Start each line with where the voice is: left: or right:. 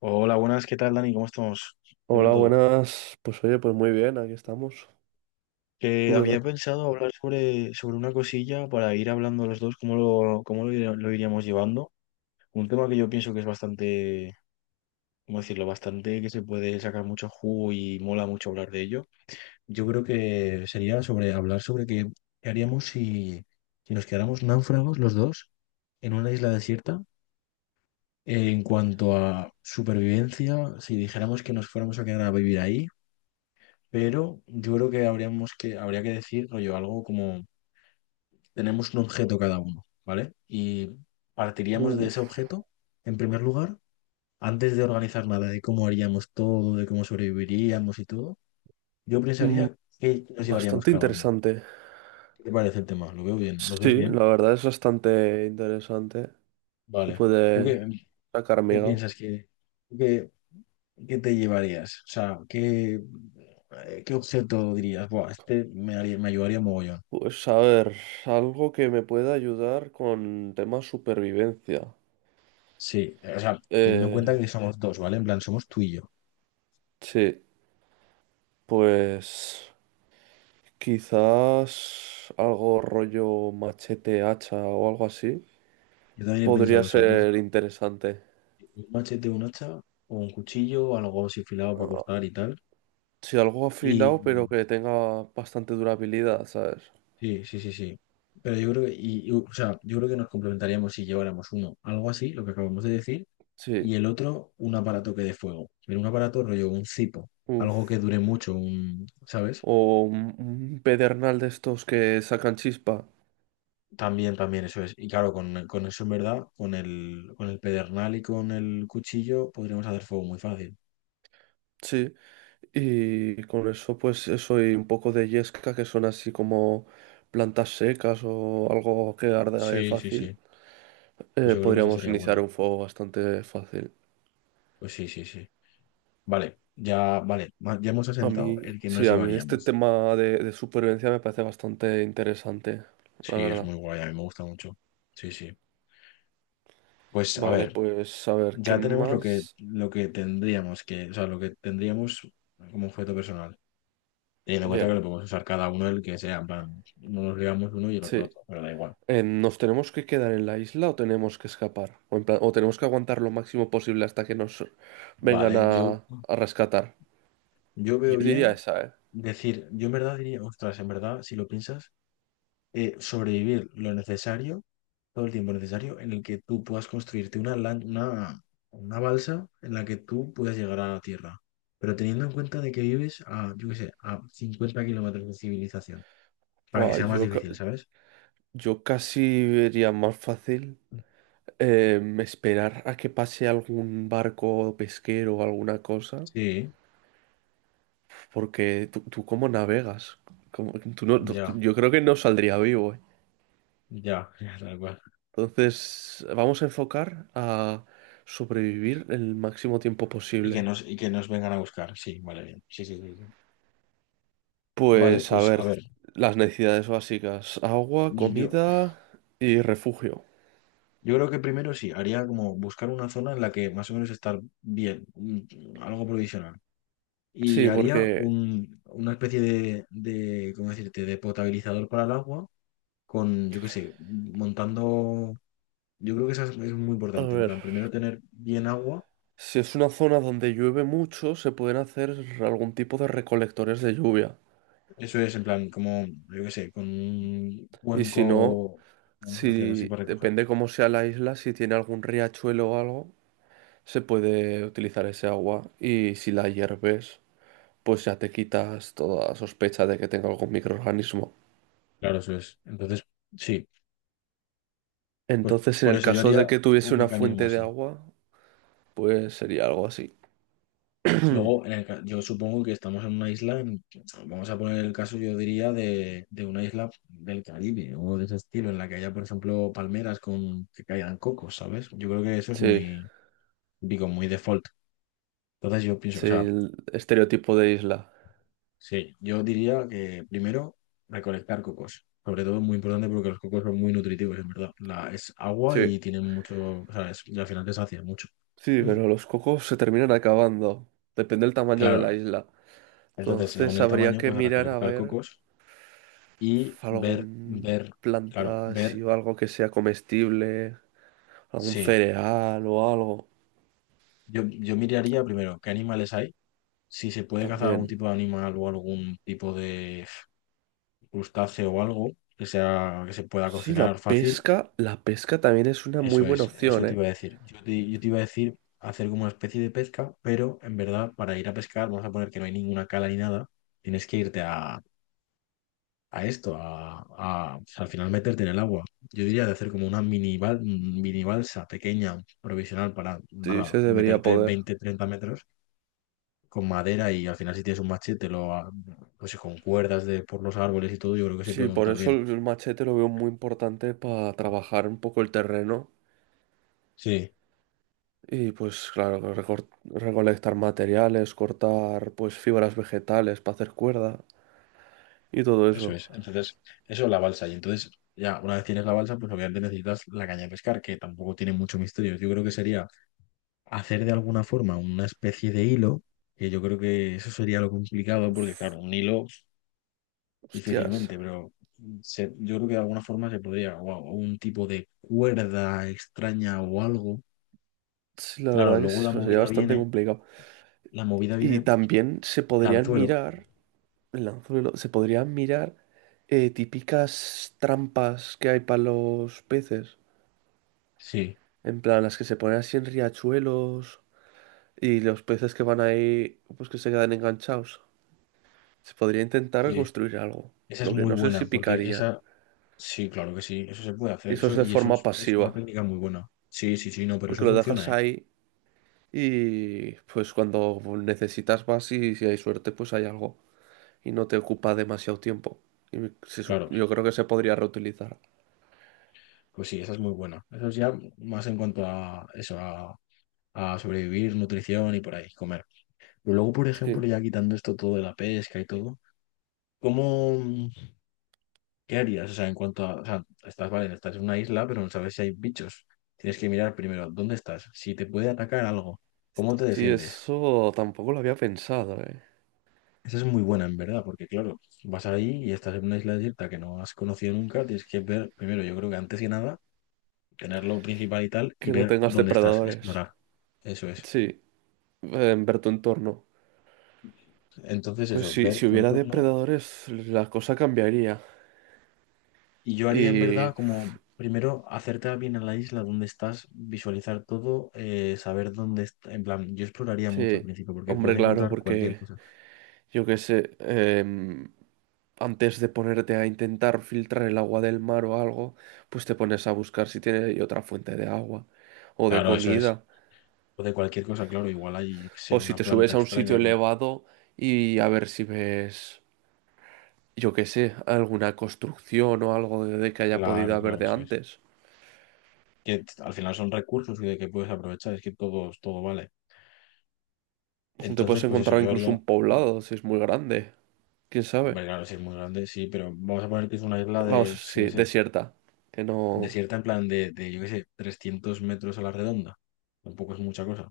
left: Hola, buenas, ¿qué tal, Dani? ¿Cómo estamos? ¿Qué tal
right: Hola,
left: todo?
right: buenas. Pues oye, pues muy bien, aquí estamos.
left: Que
right: ¿Tú qué tal?
left: había pensado hablar sobre una cosilla para ir hablando los dos, lo iríamos llevando. Un tema que yo pienso que es bastante, ¿cómo decirlo? Bastante que se puede sacar mucho jugo y mola mucho hablar de ello. Yo creo que sería sobre hablar sobre qué haríamos si nos quedáramos náufragos los dos en una isla desierta. En cuanto a supervivencia, si dijéramos que nos fuéramos a quedar a vivir ahí, pero yo creo que habría que decir, rollo, algo como tenemos un objeto cada uno, ¿vale? Y partiríamos de ese
right: Uf.
left: objeto, en primer lugar, antes de organizar nada, de cómo haríamos todo, de cómo sobreviviríamos y todo, yo
right: Mm,
left: pensaría qué nos llevaríamos
right: bastante
left: cada uno.
right: interesante.
left: ¿Qué te parece el tema? ¿Lo veo bien? ¿Lo ves
right: Sí,
left: bien?
right: la verdad es bastante interesante. Se
left: Vale. ¿Tú
right: puede
left: qué,
right: sacar
left: qué
right: miga.
left: piensas que, tú qué, Qué te llevarías? O sea, ¿ qué objeto dirías? Buah, me ayudaría mogollón.
right: Pues a ver, algo que me pueda ayudar con temas supervivencia.
left: Sí, o sea, teniendo en cuenta
right: Eh,
left: que somos dos, ¿vale? En plan, somos tú y yo.
right: sí, pues quizás algo rollo machete, hacha o algo así.
left: Yo también he
right: Podría
left: pensado eso, he
right: ser
left: pensado
right: interesante.
left: un machete, un hacha o un cuchillo o algo así afilado para cortar y tal.
right: Sí, algo
left: Y
right: afilado, pero que tenga bastante durabilidad, ¿sabes?
left: sí, sí, sí, sí. Pero yo creo que, y, o sea, yo creo que nos complementaríamos si lleváramos uno, algo así, lo que acabamos de decir,
right: Sí,
left: y el otro, un aparato que dé fuego. Pero un aparato rollo, un cipo, algo que
right: uff.
left: dure mucho, un, ¿sabes?
right: O un pedernal de estos que sacan chispa.
left: También, también, eso es. Y claro, con eso en verdad, con el pedernal y con el cuchillo podríamos hacer fuego muy fácil.
right: Sí. Y con eso, pues eso y un poco de yesca, que son así como plantas secas o algo que arde
left: Sí, sí,
right: fácil.
left: sí. Pues yo creo que esa
right: Podríamos
left: sería buena.
right: iniciar un fuego bastante fácil.
left: Pues sí, sí, sí. Vale, ya, vale. Ya hemos
right: A
left: asentado el que nos
right: mí este
left: llevaríamos.
right: tema de supervivencia me parece bastante interesante, la
left: Sí, es
right: verdad.
left: muy guay, a mí me gusta mucho. Sí, sí. Pues a
right: Vale,
left: ver,
right: pues a ver, ¿qué
left: ya tenemos
right: más?
left: lo que tendríamos que, o sea, lo que tendríamos como objeto personal. Teniendo en cuenta que
right: Bien,
left: lo podemos usar cada uno el que sea, en plan, no nos ligamos uno y el otro
right: sí.
left: otro, pero da igual.
right: ¿Nos tenemos que quedar en la isla o tenemos que escapar? O, o tenemos que aguantar lo máximo posible hasta que nos vengan
left: Vale, yo,
right: a rescatar.
left: yo
right: Yo
left: veo
right: diría
left: bien
right: esa, ¿eh?
left: decir, yo en verdad diría, ostras, en verdad, si lo piensas, sobrevivir lo necesario, todo el tiempo necesario en el que tú puedas construirte una balsa en la que tú puedas llegar a la Tierra. Pero teniendo en cuenta de que vives a, yo qué sé, a 50 kilómetros de civilización, para que
right: Buah,
left: sea más difícil, ¿sabes?
right: yo casi vería más fácil esperar a que pase algún barco pesquero o alguna cosa.
left: Sí,
right: Porque tú ¿cómo navegas? ¿Cómo- tú no- tú-
left: ya,
right: Yo creo que no saldría vivo, ¿eh?
left: ya, ya, tal cual.
right: Entonces, vamos a enfocar a sobrevivir el máximo tiempo
left: Y que
right: posible.
left: nos, y que nos vengan a buscar, sí, vale, bien. Sí, sí, sí, sí. Vale,
right: Pues a
left: pues a
right: ver,
left: ver,
right: las necesidades básicas: agua,
left: yo,
right: comida y refugio.
left: yo creo que primero sí, haría como buscar una zona en la que más o menos estar bien, algo provisional. Y
right: Sí,
left: haría una especie de, ¿cómo decirte?, de potabilizador para el agua con, yo qué sé, montando, yo creo que eso es muy
right: a
left: importante, en
right: ver,
left: plan, primero tener bien agua,
right: si es una zona donde llueve mucho, se pueden hacer algún tipo de recolectores de lluvia.
left: eso es en plan, como, yo qué sé, con un
right: Y si no,
left: cuenco, vamos a hacer así
right: si
left: para recoger.
right: depende cómo sea la isla, si tiene algún riachuelo o algo, se puede utilizar ese agua. Y si la hierves, pues ya te quitas toda sospecha de que tenga algún microorganismo.
left: Claro, eso es. Entonces, sí, pues
right: Entonces, en
left: por
right: el
left: eso yo
right: caso de
left: haría
right: que tuviese
left: un
right: una
left: mecanismo
right: fuente de
left: así.
right: agua, pues sería algo así.
left: Luego, yo supongo que estamos en una isla, vamos a poner el caso, yo diría, de una isla del Caribe o de ese estilo, en la que haya, por ejemplo, palmeras con que caigan cocos, ¿sabes? Yo creo que eso es
right: Sí,
left: muy, digo, muy default. Entonces yo pienso, o
right: sí,
left: sea,
right: el estereotipo de isla.
left: sí, yo diría que primero recolectar cocos. Sobre todo es muy importante porque los cocos son muy nutritivos, en verdad. Es agua y
right: Sí,
left: tienen mucho, o sea, es- y al final te sacia mucho.
right: sí,
left: Mm.
right: pero los cocos se terminan acabando. Depende del tamaño de la
left: Claro,
right: isla.
left: entonces según
right: Entonces
left: el
right: habría
left: tamaño,
right: que
left: pues
right: mirar a
left: recolectar
right: ver
left: cocos. Y ver,
right: algún
left: ver, claro,
right: planta, si
left: ver,
right: o algo que sea comestible, algún
left: sí.
right: cereal o algo
left: Yo miraría primero qué animales hay, si se puede cazar algún
right: también.
left: tipo de animal o algún tipo de crustáceo o algo que se pueda
right: Sí,
left: cocinar
right: la
left: fácil.
right: pesca también es una muy
left: Eso
right: buena
left: es, eso
right: opción,
left: te
right: ¿eh?
left: iba a decir. Yo te iba a decir hacer como una especie de pesca, pero en verdad para ir a pescar vamos a poner que no hay ninguna cala ni nada. Tienes que irte a al final meterte en el agua. Yo diría de hacer como una mini balsa pequeña, provisional, para
right: Sí,
left: nada,
right: se debería
left: meterte
right: poder.
left: 20-30 metros con madera y al final si tienes un machete, pues con cuerdas de, por los árboles y todo, yo creo que se
right: Sí,
left: puede
right: por
left: montar
right: eso
left: bien.
right: el machete lo veo muy importante para trabajar un poco el terreno.
left: Sí,
right: Y pues claro, recolectar materiales, cortar pues fibras vegetales para hacer cuerda y todo
left: eso
right: eso.
left: es. Entonces, eso es la balsa. Y entonces, ya, una vez tienes la balsa, pues obviamente necesitas la caña de pescar, que tampoco tiene mucho misterio. Yo creo que sería hacer de alguna forma una especie de hilo, que yo creo que eso sería lo complicado, porque
right: Uf,
left: claro, un hilo
right: hostias.
left: difícilmente, pero yo creo que de alguna forma se podría, o a- o un tipo de cuerda extraña o algo.
right: Sí, la
left: Claro,
right: verdad que
left: luego la
right: eso sería
left: movida
right: bastante
left: viene,
right: complicado.
left: la movida
right: Y
left: viene,
right: también
left: el anzuelo.
right: el anzuelo, se podrían mirar típicas trampas que hay para los peces.
left: Sí,
right: En plan, las que se ponen así en riachuelos y los peces que van ahí, pues que se quedan enganchados. Se podría intentar
left: sí,
right: construir algo,
left: esa es
right: lo que
left: muy
right: no sé si
left: buena, porque
right: picarían.
left: esa, sí, claro que sí, eso se puede hacer,
right: Eso es
left: eso,
right: de
left: y eso
right: forma
left: es una
right: pasiva,
left: técnica muy buena. Sí, sí, sí, no, pero
right: porque
left: eso
right: lo dejas
left: funciona, ¿eh?
right: ahí y pues cuando necesitas vas y si hay suerte pues hay algo y no te ocupa demasiado tiempo. Y
left: Claro,
right: yo creo que se podría reutilizar.
left: pues sí, esa es muy buena. Eso es ya más en cuanto a eso, a sobrevivir, nutrición y por ahí, comer. Pero luego, por ejemplo,
right: Sí,
left: ya quitando esto todo de la pesca y todo, ¿cómo? ¿Qué harías? O sea, en cuanto a, o sea, estás, vale, estás en una isla, pero no sabes si hay bichos. Tienes que mirar primero dónde estás, si te puede atacar algo, cómo te
right: sí,
left: defiendes.
right: eso tampoco lo había pensado, ¿eh?
left: Esa es muy buena, en verdad, porque claro, vas ahí y estás en una isla desierta que no has conocido nunca, tienes que ver primero, yo creo que antes que nada, tener lo principal y tal, y
right: Que no
left: ver
right: tengas
left: dónde estás,
right: depredadores.
left: explorar. Eso es.
right: Sí, en ver tu entorno.
left: Entonces,
right: Pues
left: eso,
right: sí,
left: ver
right: si
left: tu
right: hubiera
left: entorno.
right: depredadores, la cosa cambiaría.
left: Y yo haría en verdad
right: Y
left: como primero acercar bien a la isla donde estás, visualizar todo, saber dónde está. En plan, yo exploraría mucho al
right: sí,
left: principio porque
right: hombre,
left: puedes
right: claro,
left: encontrar cualquier
right: porque
left: cosa.
right: yo qué sé, antes de ponerte a intentar filtrar el agua del mar o algo, pues te pones a buscar si tiene ahí otra fuente de agua o de
left: Claro, eso es.
right: comida.
left: O de cualquier cosa, claro, igual hay, yo qué
right: O
left: sé,
right: si
left: una
right: te
left: planta
right: subes a un sitio
left: extraña que.
right: elevado y a ver si ves, yo qué sé, alguna construcción o algo de que haya podido
left: Claro,
right: haber
left: claro,
right: de
left: eso es.
right: antes.
left: Al final son recursos y de que puedes aprovechar, es que todo, todo vale.
right: Te
left: Entonces,
right: puedes
left: pues eso,
right: encontrar
left: yo
right: incluso
left: haría.
right: un poblado si es muy grande. ¿Quién sabe?
left: Hombre, claro, si es muy grande, sí, pero vamos a poner que es una isla
right: Vamos,
left: de, yo qué
right: sí,
left: sé,
right: desierta. Que no...
left: desierta en plan de yo qué sé, 300 metros a la redonda. Tampoco es mucha cosa.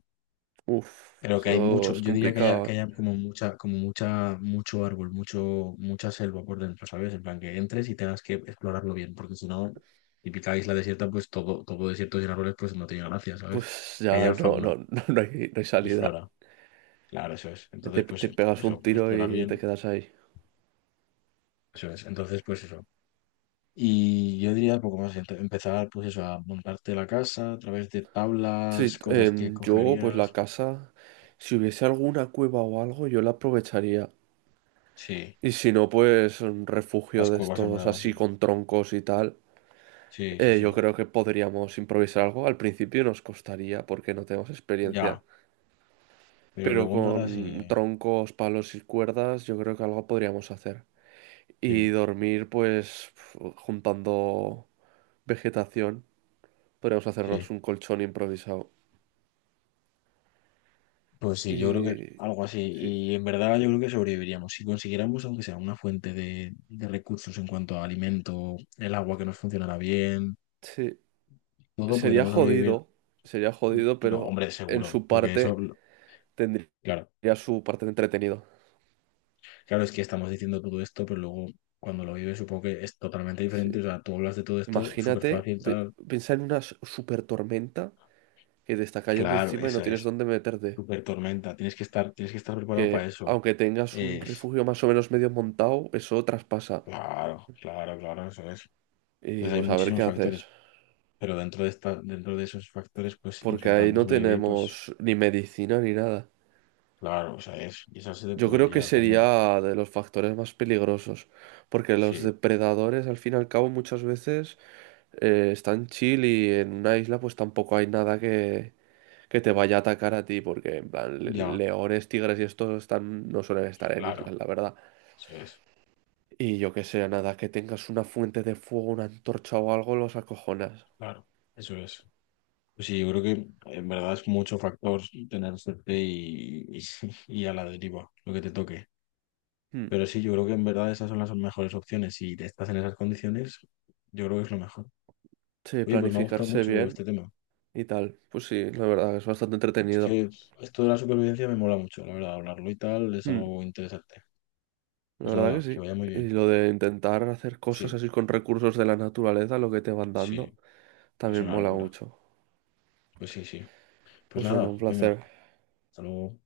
right: Uf,
left: Pero que hay
right: eso
left: mucho,
right: es
left: yo diría
right: complicado,
left: que
right: ¿eh?
left: haya como mucha, mucho árbol, mucho, mucha selva por dentro, ¿sabes? En plan que entres y tengas que explorarlo bien, porque si no, típica isla desierta, pues todo, todo desierto sin árboles, pues no tiene gracia, ¿sabes?
right: Pues
left: Que
right: ya
left: haya
right: no, no,
left: fauna
right: no, hay, no hay
left: y
right: salida.
left: flora, claro, eso es. Entonces,
right: Te,
left: pues
right: te pegas un
left: eso,
right: tiro
left: explorar
right: y te
left: bien,
right: quedas ahí.
left: eso es. Entonces, pues eso. Y yo diría poco más, empezar, pues eso, a montarte la casa a través de tablas,
right: Sí,
left: cosas que
right: yo pues la
left: cogerías.
right: casa, si hubiese alguna cueva o algo, yo la aprovecharía.
left: Sí,
right: Y si no, pues un
left: las
right: refugio de
left: cuevas en
right: estos
left: verdad,
right: así
left: sí.
right: con troncos y tal.
left: Sí, sí,
right: Yo
left: sí.
right: creo que podríamos improvisar algo. Al principio nos costaría porque no tenemos experiencia.
left: Ya. Pero
right: Pero
left: luego en verdad sí,
right: con troncos, palos y cuerdas, yo creo que algo podríamos hacer. Y
left: sí,
right: dormir, pues juntando vegetación, podríamos
left: sí.
right: hacernos un colchón improvisado.
left: Pues sí, yo creo que
right: Y
left: algo así.
right: sí,
left: Y en verdad yo creo que sobreviviríamos. Si consiguiéramos, aunque sea una fuente de recursos en cuanto a alimento, el agua que nos funcionara bien,
right: sí,
left: todo
right: sería
left: podríamos sobrevivir.
right: jodido, sería jodido,
left: No,
right: pero
left: hombre,
right: en
left: seguro.
right: su
left: Porque eso,
right: parte tendría
left: claro,
right: su parte de entretenido.
left: claro, es que estamos diciendo todo esto, pero luego cuando lo vives supongo que es totalmente
right: Sí.
left: diferente. O sea, tú hablas de todo esto súper
right: Imagínate,
left: fácil, tal.
right: piensa en una super tormenta que te está cayendo
left: Claro,
right: encima y no
left: esa
right: tienes
left: es.
right: dónde meterte.
left: Súper tormenta. Tienes que estar
right: Que
left: preparado para eso.
right: aunque tengas un
left: Es.
right: refugio más o menos medio montado, eso traspasa.
left: Claro, claro, claro, eso es.
right: Y
left: Entonces hay
right: pues a ver qué
left: muchísimos
right: haces.
left: factores, pero dentro de esos factores, pues
right: Porque ahí
left: intentando
right: no
left: sobrevivir, pues
right: tenemos ni medicina ni nada.
left: claro, o sea, y esa se te
right: Yo
left: puede
right: creo que
left: liar también.
right: sería de los factores más peligrosos, porque los
left: Sí,
right: depredadores al fin y al cabo muchas veces están chill y en una isla pues tampoco hay nada que te vaya a atacar a ti, porque en plan
left: ya,
right: leones, tigres y estos están, no suelen estar en islas,
left: claro,
right: la verdad.
left: eso es,
right: Y yo que sé, nada, que tengas una fuente de fuego, una antorcha o algo, los acojonas.
left: claro, eso es. Pues sí, yo creo que en verdad es mucho factor tener suerte y, y a la deriva, lo que te toque.
right: Hmm.
left: Pero sí, yo creo que en verdad esas son las mejores opciones. Si te estás en esas condiciones, yo creo que es lo mejor.
right: Sí,
left: Oye, pues me ha gustado
right: planificarse
left: mucho este
right: bien
left: tema.
right: y tal. Pues sí, la verdad es bastante
left: Es
right: entretenido.
left: que esto de la supervivencia me mola mucho, la verdad, hablarlo y tal es
right: Hmm.
left: algo interesante.
right: La
left: Pues
right: verdad que
left: nada, que
right: sí.
left: vaya muy
right: Y
left: bien.
right: lo de intentar hacer cosas
left: Sí,
right: así con recursos de la naturaleza, lo que te van dando,
left: sí, es
right: también
left: una
right: mola
left: locura.
right: mucho.
left: Pues sí, sí. Pues
right: Pues venga,
left: nada,
right: un
left: venga,
right: placer.
left: hasta luego.